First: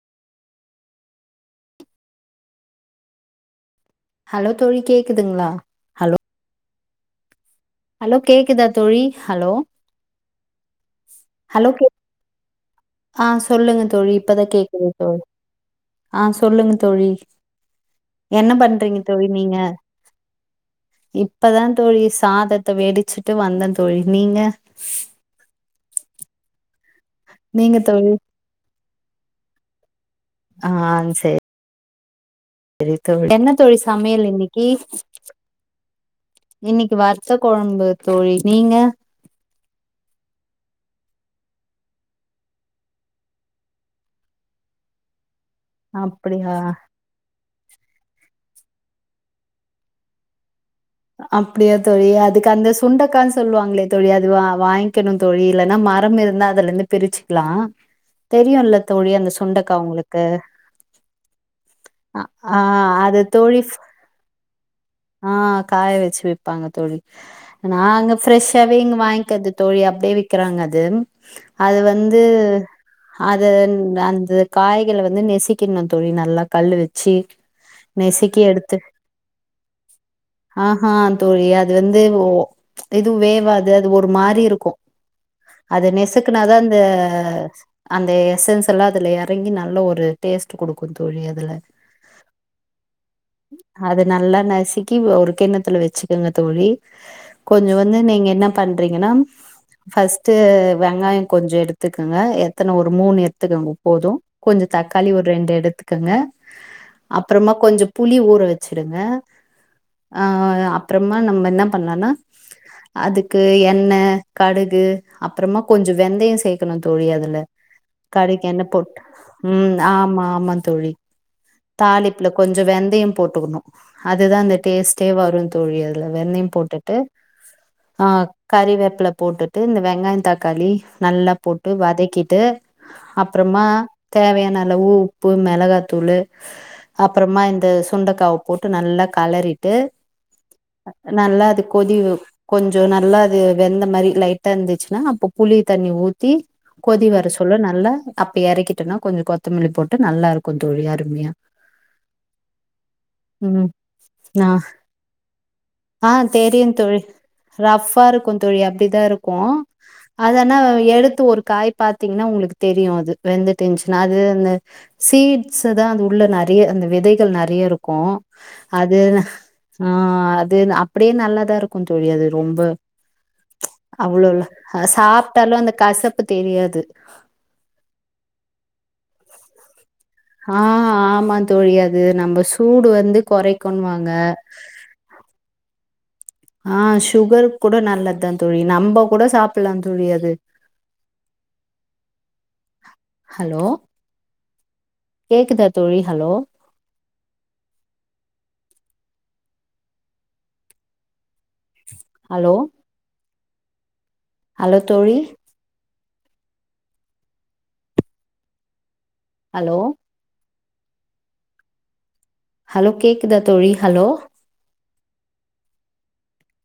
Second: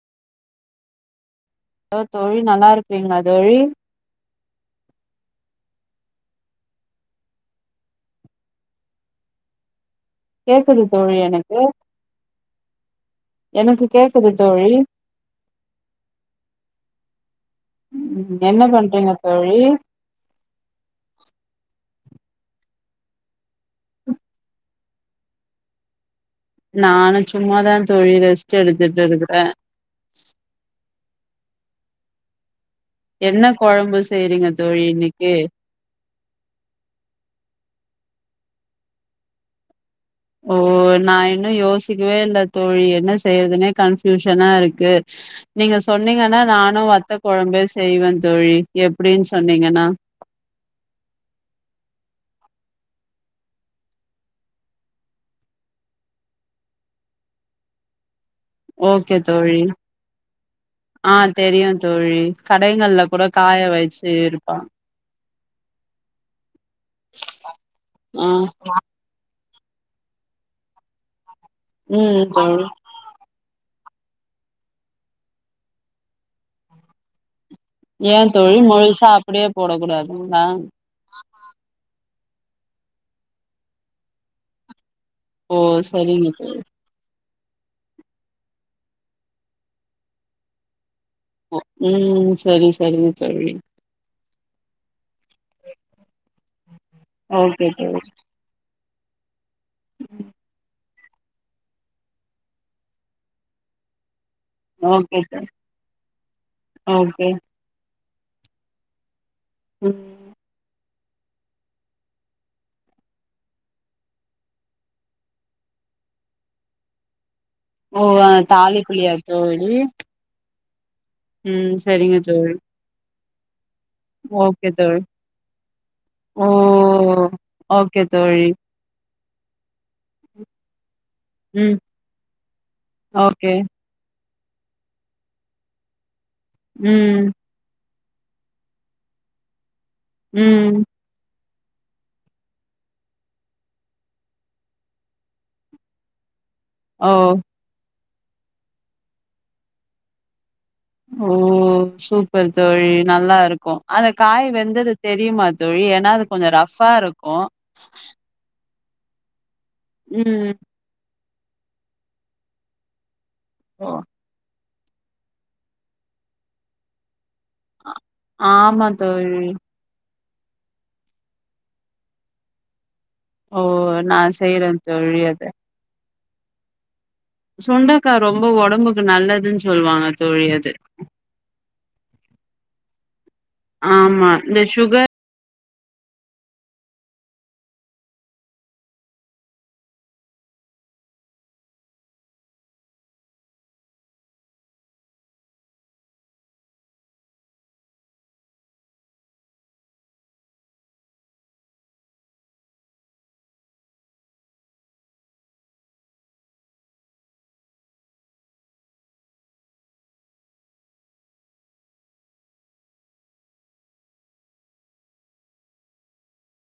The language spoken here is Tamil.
ஹலோ தோழி நல்லாருக்கீங்களா தோழி ஹலோ தோழி கேக்குதுங்களா ஹலோ ஹலோ கேக்குதா தோழி ஹலோ கேக்குது தோழி எனக்கு ஹலோ கே ஆ சொல்லுங்க எனக்கு தோழி கேக்குது இப்பதா தோழி கேக்குது தோழி ஆ சொல்லுங்க தோழி என்ன பண்றீங்க தோழி நீங்க இப்பதா தோழி சாதத்த வெடிச்சுட்டு வந்தே தோழி நீங்க நானும் சும்மாதா தோழி ரெஸ்ட் எடுத்துட்டு இருக்குறே ஆ சேர் ரி தோழி என்ன தோழி கொழம்பு சமையல் செய்றீங்க இன்னிக்கீ தோழி இன்னைக்கு இன்னிக்கீ வத்த கொழம்பு தோழி நீங்க ஓ நா இன்னு யோசிக்கவே இல்ல தோழி என்ன செய்யறதுனே கன்ஃப்யூஷனா இருக்கு நீங்க சொன்னீங்கன்னா அப்டியா நானு வத்த கொழம்பே செய்வே தோழி எப்டினு சொன்னீங்கன்னா அப்டியா தோழி அதுக்கு அந்த சுண்டக்கானு சொல்வாங்களே தோழி அது வா வாங்கிகணு தோழி இல்லன்னா மரம் இருந்தா அதுல இருந்து பிர்ச்சுக்கலா தெரியுல்ல தோழி அந்த சுண்டக்கா உங்களுக்கு ஆ தெரியும் தோழி அ ஆ கடைங்கள்ல அது கூட காய தோழி ஃப் வச்சு இருப்பா ஆ காய வெச்சு விப்பாங்க தோழி நா அங்க ஆ ஃப்ரெஷ்ஷாவே இங்க வாய்ங்குறது தோழி அப்டியே விக்கிறாங்க அது அது வந்து ம் தோழி அதன் அந்த காய்கள வந்து நெசிக்கெணு தோழி நல்லா கல்லு வெச்சி ஏ தோழி முழுசா அப்டியே போட கூடாதுங்களா ஆ தோழி அது வந்து ஓ எதும் வேவாது அது ஒரு மாரிருக்கும் ஓ அது சரிங்க நெசுக்குனாதா தோழி அந்த அந்த எசன்ஸ் எல்லா அதுல எறங்கி நல்ல ஒரு டேஸ்ட்டு குடுக்கு தோழி அதுல ம் சரி சரிங்க தோழி அது நல்லா நசுக்கி ஒரு கிண்ணத்துல வச்சுக்கிங்க தோழி ஓகே கொஞ்சோ வந்து தோழி நீங்க என்னப் பண்றீங்கன்னா பஸ்ட்டு வெங்காயோ கொஞ்சோ எடுத்துக்கங்க எத்தன ஒரு மூணு எடுத்துக்கங்க போதும் கொஞ்சோ தக்காளி ஓகே ஒரு தோழி ரெண்டு எடுத்துக்கங்க ஓகே அப்பறமா கொஞ்சோ புளி ஊற வெச்சிடுங்க ம் ஆ அப்பறமா நம்ம என்ன பண்ணனா அதுக்கு எண்ண கடுகு அப்பறமா கொஞ்சோ வெந்தயோ சேக்கணு தோழி அதுல ஓ கடுக் கென்ன போட்டு தாலிப்புலியா தோழி ம் ஆமா ஆமா தோழி ம் சரிங்க தாளிப்புல தோழி கொஞ்சோ வெந்தயோ போட்டுக்கணு அதுதா அந்த ஓகே தோழி டேஸ்ட்டே வரும் தோழி அதுல ஓ வெண்ணையு போட்டுட்டு ஓகே ஆ தோழி கறிவேப்பில போட்டுட்டு இந்த வெங்காயோ தக்காளி நல்லா போட்டு ம் வதக்கிட்டு ஓகே அப்பறமா தேவையான அளவு உப்பு மிளகாத்தூளு ம் அப்பறமா இந்த சுண்டக்காவ போட்டு நல்லா களறிட்டு ம் நல்லா அது கொதிவு கொஞ்சோ நல்லா அது வெந்த மாதிரி லைட்டா இருந்துச்சின்னா அப்ப புளி தண்ணி ஊத் த்தி கொதி ஓ வர சொல்ல நல்லா அப்ப எறக்கிட்டோனா கொஞ்சோ கொத்தமல்லி போட்டு நல்லாருக்கும் தோழி ஓ அருமையா சூப்பர் தோழி ம் நல்லாருக்கு அந்த காய் நா வெந்தது தெரியுமா தோழி ஆ ஏன்னா அது கொஞ்சோ ரஃப்பாருக்கு கொந் தோழி அப்டிதா இருக்கு ம் அதனா எடுத்து ஒரு காய் பாத் பாத்தீங்ன்னா உங்ளுக்கு தெரியு அது வெந்துட் ஓ இருந்ச்சின்னா அது இந்து சீட்ஸ தா அந்த உள்ள நறைய அந்த விதைகள் நறைய இருக்கு ஆமா அதுனா தோழி ஆ அதுன் அப்படியே நல்லாதா இருக்குன்தோழி அது ரொம்ப ஓ நான் அவ்ளவ்லா செய்றேன் அ தோழி அத சாப்ட்டாலு அந்த கசப்பு தெரியாது சுண்டக்கா ரொம்ப ஒடம்புக்கு நல்லதுன் சொல்வாங்க ஆ ஆமா தோழி அது நம்ப சூடு வந்து குறைக்குண்வாங்க ஆமா இந்த சுகர் ஆ சுகர் கூட நல்லத்தா தோழி நம்ப கூட சாப்புலா தோழி அது ஹலோ கேக்குதா தோழி ஹலோ அலோ ஹலோ தோழி அலோ ஹலோ கேக்குதா தோழி ஹலோ